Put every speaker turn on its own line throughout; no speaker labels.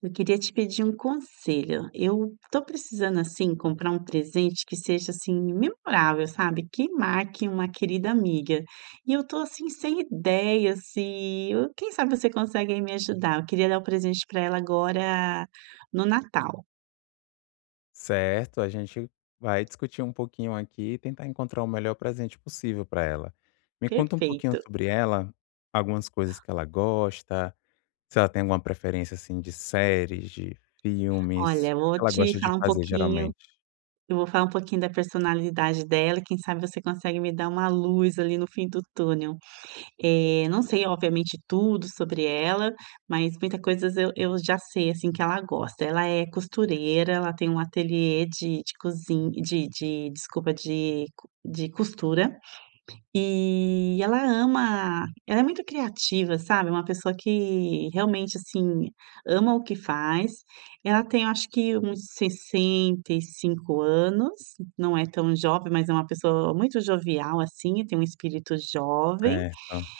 Eu queria te pedir um conselho. Eu tô precisando, assim, comprar um presente que seja, assim, memorável, sabe, que marque uma querida amiga. E eu tô, assim, sem ideias. E eu quem sabe você consegue aí me ajudar. Eu queria dar o presente para ela agora no Natal.
Certo, a gente vai discutir um pouquinho aqui e tentar encontrar o melhor presente possível para ela. Me conta um pouquinho
Perfeito.
sobre ela, algumas coisas que ela gosta, se ela tem alguma preferência assim de séries, de
Olha,
filmes,
eu
o que
vou
ela
te
gosta de
falar um
fazer
pouquinho
geralmente?
da personalidade dela, quem sabe você consegue me dar uma luz ali no fim do túnel. Não sei, obviamente, tudo sobre ela, mas muita coisas eu já sei, assim, que ela gosta. Ela é costureira, ela tem um ateliê de cozinha, de desculpa, de co de costura, e ela é muito criativa, sabe, uma pessoa que realmente, assim, ama o que faz. Ela tem, eu acho que uns 65 anos, não é tão jovem, mas é uma pessoa muito jovial, assim, tem um espírito jovem.
Certo.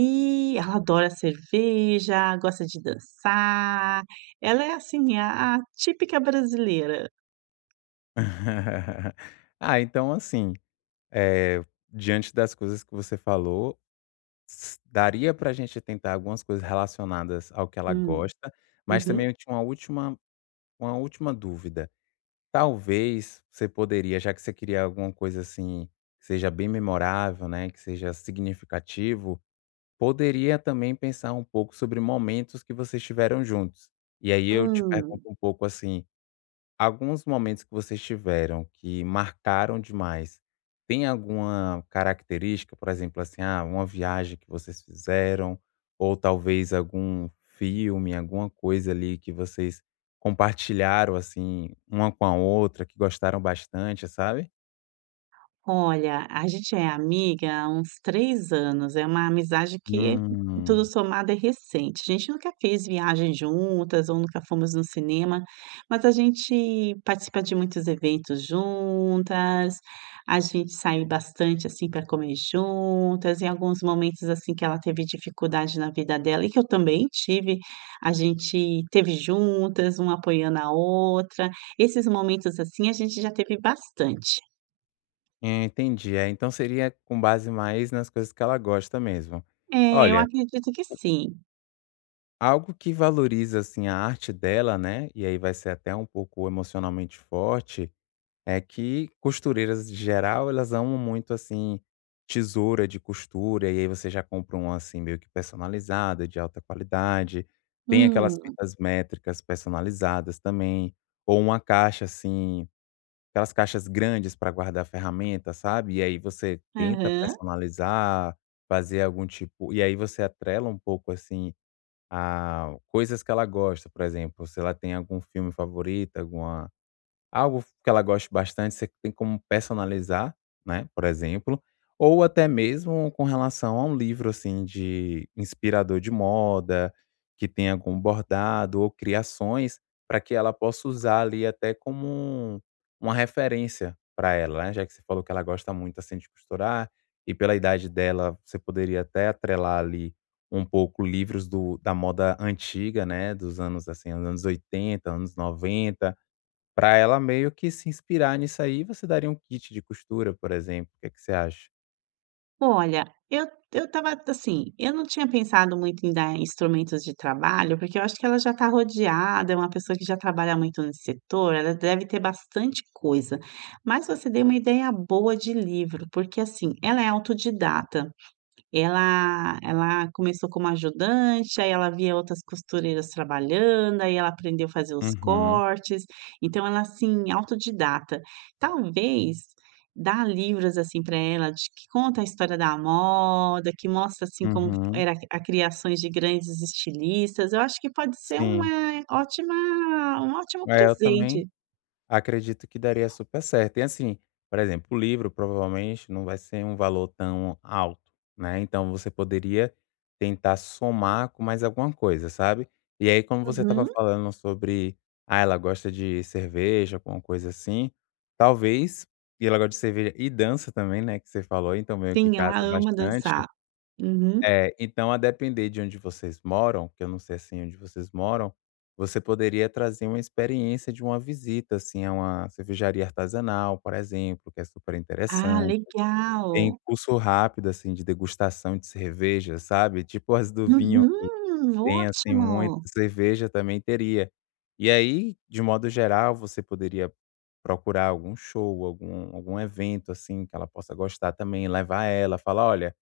E ela adora cerveja, gosta de dançar, ela é assim, a típica brasileira.
Ah, então assim, diante das coisas que você falou, daria para a gente tentar algumas coisas relacionadas ao que ela
Hum.
gosta, mas também
Uhum.
eu tinha uma última dúvida. Talvez você poderia, já que você queria alguma coisa assim que seja bem memorável, né, que seja significativo, poderia também pensar um pouco sobre momentos que vocês tiveram juntos. E aí eu te
Hum.
pergunto um pouco assim, alguns momentos que vocês tiveram que marcaram demais, tem alguma característica, por exemplo, assim, ah, uma viagem que vocês fizeram, ou talvez algum filme, alguma coisa ali que vocês compartilharam, assim, uma com a outra, que gostaram bastante, sabe?
Olha, a gente é amiga há uns 3 anos, é uma amizade que tudo
Hum,
somado é recente. A gente nunca fez viagem juntas ou nunca fomos no cinema, mas a gente participa de muitos eventos juntas, a gente sai bastante, assim, para comer juntas. Em alguns momentos, assim, que ela teve dificuldade na vida dela e que eu também tive, a gente teve juntas, uma apoiando a outra. Esses momentos, assim, a gente já teve bastante.
Entendi. É, então seria com base mais nas coisas que ela gosta mesmo.
É, eu
Olha,
acredito que sim.
algo que valoriza assim a arte dela, né? E aí vai ser até um pouco emocionalmente forte. É que costureiras de geral, elas amam muito, assim, tesoura de costura, e aí você já compra uma, assim, meio que personalizada, de alta qualidade. Tem aquelas
Hum,
fitas métricas personalizadas também, ou uma caixa, assim, aquelas caixas grandes para guardar ferramenta, sabe? E aí você tenta
aham.
personalizar, fazer algum tipo e aí você atrela um pouco, assim, a coisas que ela gosta, por exemplo, se ela tem algum filme favorito, alguma algo que ela goste bastante, você tem como personalizar, né, por exemplo, ou até mesmo com relação a um livro, assim, de inspirador de moda, que tem algum bordado ou criações, para que ela possa usar ali até como uma referência para ela, né, já que você falou que ela gosta muito, assim, de costurar, e pela idade dela, você poderia até atrelar ali um pouco livros do da moda antiga, né, dos anos, assim, anos 80, anos 90 para ela meio que se inspirar nisso aí, você daria um kit de costura, por exemplo, o que é que você acha?
Olha, eu eu estava assim, eu não tinha pensado muito em dar instrumentos de trabalho, porque eu acho que ela já está rodeada, é uma pessoa que já trabalha muito nesse setor, ela deve ter bastante coisa. Mas você deu uma ideia boa de livro, porque assim, ela é autodidata. Ela começou como ajudante, aí ela via outras costureiras trabalhando, aí ela aprendeu a fazer os
Uhum,
cortes, então ela, assim, autodidata. Talvez dar livros, assim, para ela de que conta a história da moda, que mostra, assim, como
uhum.
era a criações de grandes estilistas, eu acho que pode ser
Sim.
uma ótima um ótimo
É, eu também
presente.
acredito que daria super certo. E assim, por exemplo, o livro provavelmente não vai ser um valor tão alto, né? Então você poderia tentar somar com mais alguma coisa, sabe? E aí, como você estava
Uhum.
falando sobre, ah, ela gosta de cerveja, alguma coisa assim, talvez, e ela gosta de cerveja e dança também, né? Que você falou, então meio que
Sim, ela
casa
ama dançar.
bastante.
Uhum.
É, então a depender de onde vocês moram, que eu não sei, assim, onde vocês moram, você poderia trazer uma experiência de uma visita, assim, a uma cervejaria artesanal, por exemplo, que é super
Ah,
interessante. Tem
legal.
curso rápido, assim, de degustação de cerveja, sabe, tipo as do vinho que
Uhum,
tem, assim, muito,
ótimo.
cerveja também teria. E aí, de modo geral, você poderia procurar algum show, algum evento, assim, que ela possa gostar também, levar ela, falar: "Olha,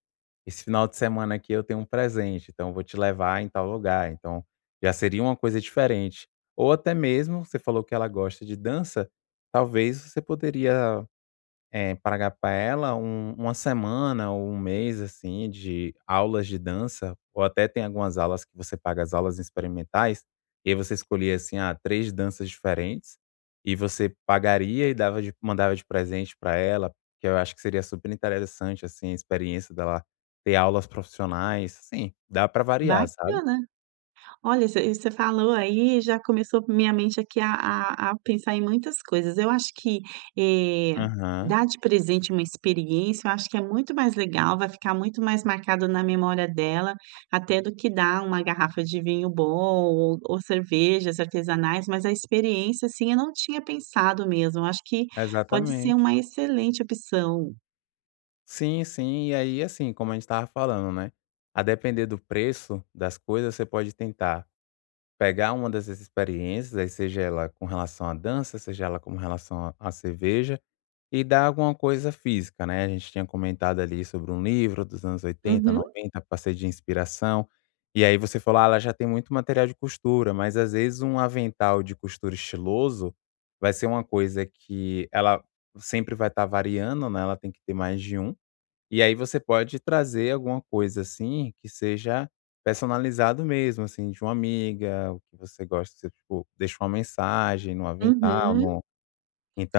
esse final de semana aqui eu tenho um presente, então eu vou te levar em tal lugar", então já seria uma coisa diferente. Ou até mesmo, você falou que ela gosta de dança, talvez você poderia pagar para ela uma semana ou 1 mês, assim, de aulas de dança, ou até tem algumas aulas que você paga as aulas experimentais, e aí você escolhia, assim, ah, 3 danças diferentes, e você pagaria e dava de mandava de presente para ela, que eu acho que seria super interessante, assim, a experiência dela ter aulas profissionais, assim, dá para variar, sabe.
Bacana. Olha, você falou aí, já começou minha mente aqui a pensar em muitas coisas. Eu acho que, eh,
Aham,
dar de presente uma experiência, eu acho que é muito mais legal, vai ficar muito mais marcado na memória dela, até do que dar uma garrafa de vinho bom ou cervejas artesanais, mas a experiência, assim, eu não tinha pensado mesmo. Eu acho que pode ser
exatamente.
uma excelente opção.
Sim, sim. E aí, assim, como a gente estava falando, né? A depender do preço das coisas, você pode tentar pegar uma dessas experiências, aí seja ela com relação à dança, seja ela com relação à cerveja, e dar alguma coisa física, né? A gente tinha comentado ali sobre um livro dos anos oitenta,
Uhum,
90, para ser de inspiração. E aí você falou, ah, ela já tem muito material de costura, mas às vezes um avental de costura estiloso vai ser uma coisa que ela sempre vai estar variando, né? Ela tem que ter mais de um. E aí você pode trazer alguma coisa, assim, que seja personalizado mesmo, assim, de uma amiga, o que você gosta, você, tipo, deixa uma mensagem no avental,
uhum.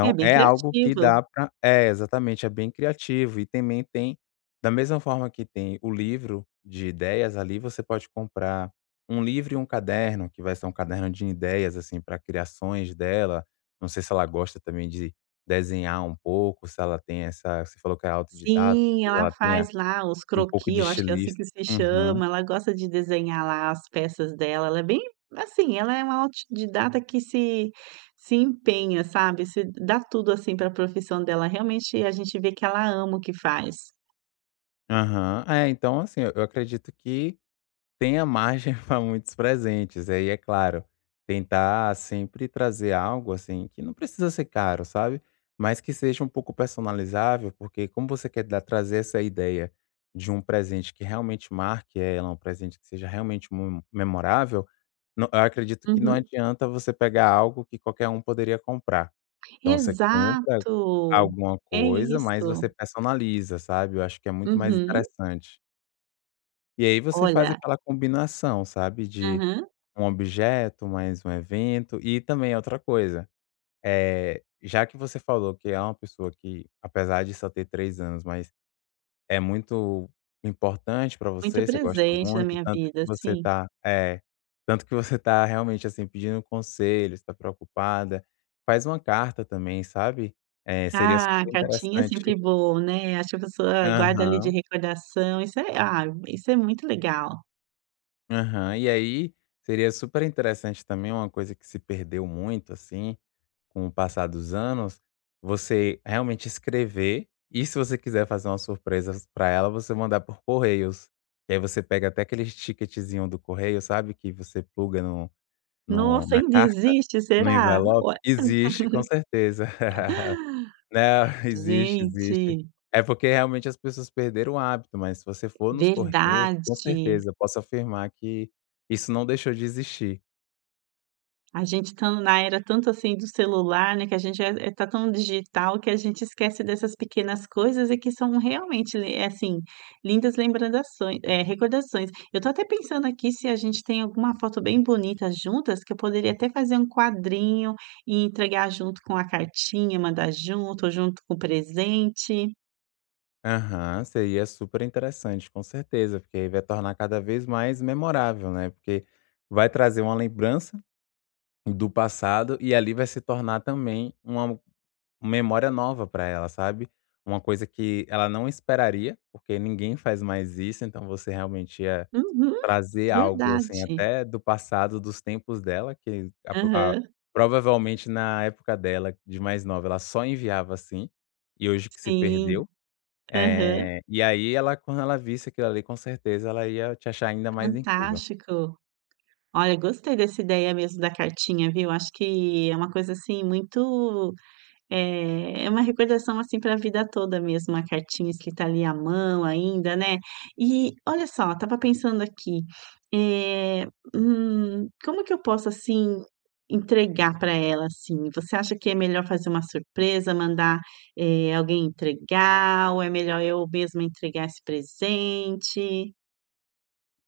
É bem
é algo que
criativo.
dá para é, exatamente, é bem criativo e também tem da mesma forma que tem o livro de ideias, ali você pode comprar um livro e um caderno, que vai ser um caderno de ideias, assim, para criações dela. Não sei se ela gosta também de desenhar um pouco, se ela tem essa você falou que é autodidata,
Sim,
mas
ela
ela tenha
faz lá os
um pouco
croquis,
de
eu acho que é assim
estilista.
que se
Uhum.
chama, ela gosta de desenhar lá as peças dela, ela é bem assim, ela é uma autodidata que se empenha, sabe, se dá tudo, assim, para a profissão dela, realmente a gente vê que ela ama o que faz.
Aham. É, então assim, eu acredito que tenha margem para muitos presentes. E aí, é claro, tentar sempre trazer algo, assim, que não precisa ser caro, sabe, mas que seja um pouco personalizável, porque como você quer dar trazer essa ideia de um presente que realmente marque ela, um presente que seja realmente mu memorável, não, eu acredito que não
Uhum.
adianta você pegar algo que qualquer um poderia comprar. Então você compra
Exato,
alguma
é
coisa, mas você
isso.
personaliza, sabe, eu acho que é muito mais
Uhum.
interessante. E aí você faz
Olha
aquela combinação, sabe, de
aham,
um objeto mais um evento. E também outra coisa, já que você falou que é uma pessoa que, apesar de só ter 3 anos, mas é muito importante pra
muito
você, você gosta
presente na
muito,
minha vida, sim.
tanto que você tá realmente, assim, pedindo conselhos, tá preocupada. Faz uma carta também, sabe. Seria
Ah,
super
cartinha é sempre
interessante.
bom, né, acho que a pessoa guarda ali de
Aham.
recordação, isso é ah, isso é muito legal.
Aham. E aí, seria super interessante também, uma coisa que se perdeu muito, assim, com o passar dos anos, você realmente escrever e se você quiser fazer uma surpresa para ela, você mandar por Correios. E aí você pega até aquele ticketzinho do correio, sabe, que você pluga no
Nossa,
na
ainda
carta,
existe,
no
será?
envelope.
Ué
Existe, com certeza. Não, existe, existe.
gente,
É porque realmente as pessoas perderam o hábito, mas se você for nos Correios, com
verdade.
certeza, eu posso afirmar que isso não deixou de existir.
A gente estando na era tanto assim do celular, né, que a gente tá tão digital que a gente esquece dessas pequenas coisas e que são realmente le é assim, lindas recordações. Eu tô até pensando aqui se a gente tem alguma foto bem bonita juntas, que eu poderia até fazer um quadrinho e entregar junto com a cartinha, mandar junto, ou junto com o presente.
Aham, seria super interessante, com certeza, porque aí vai tornar cada vez mais memorável, né? Porque vai trazer uma lembrança do passado e ali vai se tornar também uma memória nova para ela, sabe? Uma coisa que ela não esperaria, porque ninguém faz mais isso, então você realmente ia
Uhum,
trazer algo, assim,
verdade.
até do passado, dos tempos dela, que a pro a
Aham.
provavelmente na época dela, de mais nova, ela só enviava assim, e hoje que se
Sim.
perdeu.
Aham.
E aí ela, quando ela visse aquilo ali, com certeza ela ia te achar ainda mais incrível.
Fantástico. Olha, gostei dessa ideia mesmo da cartinha, viu. Acho que é uma coisa, assim, muito, é uma recordação, assim, para a vida toda mesmo, a cartinha escrita ali à mão ainda, né. E olha só, tava pensando aqui, eh, como que eu posso, assim, entregar para ela, assim? Você acha que é melhor fazer uma surpresa, mandar, alguém entregar ou é melhor eu mesma entregar esse presente?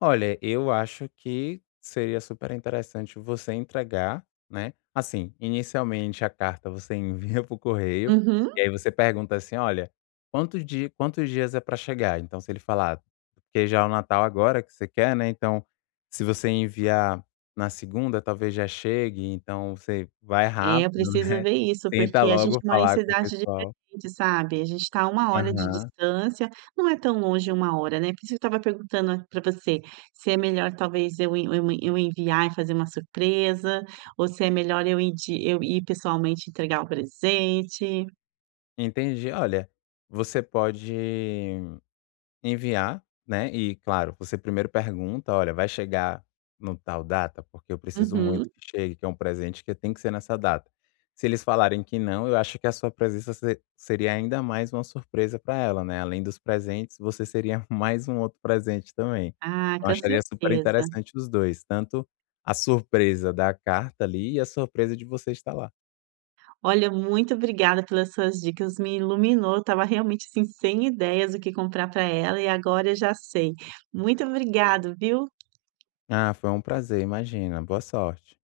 Olha, eu acho que seria super interessante você entregar, né? Assim, inicialmente a carta você envia para o correio,
Uhum.
e aí você pergunta assim: olha, quantos dias é para chegar? Então, se ele falar: "Ah, porque já é o Natal agora que você quer, né? Então, se você enviar na segunda, talvez já chegue, então você vai
É, eu
rápido,
preciso
né?
ver isso,
Tenta
porque a gente
logo
mora em
falar com o
cidades
pessoal".
diferentes, sabe. A gente está a uma hora de
Aham.
distância, não é tão longe uma hora, né. Por isso que eu estava perguntando para você, se é melhor talvez eu enviar e fazer uma surpresa, ou se é melhor eu ir pessoalmente entregar o presente.
Entendi. Olha, você pode. Enviar, né, e claro, você primeiro pergunta: "Olha, vai chegar no tal data? Porque eu preciso muito
Uhum.
que chegue, que é um presente que tem que ser nessa data". Se eles falarem que não, eu acho que a sua presença se seria ainda mais uma surpresa para ela, né, além dos presentes, você seria mais um outro presente também.
Ah,
Eu
com
acharia super
certeza.
interessante os 2, tanto a surpresa da carta ali e a surpresa de você estar lá.
Olha, muito obrigada pelas suas dicas, me iluminou, eu estava realmente, assim, sem ideias do que comprar para ela e agora eu já sei. Muito obrigado, viu.
"Ah, foi um prazer, imagina, boa sorte".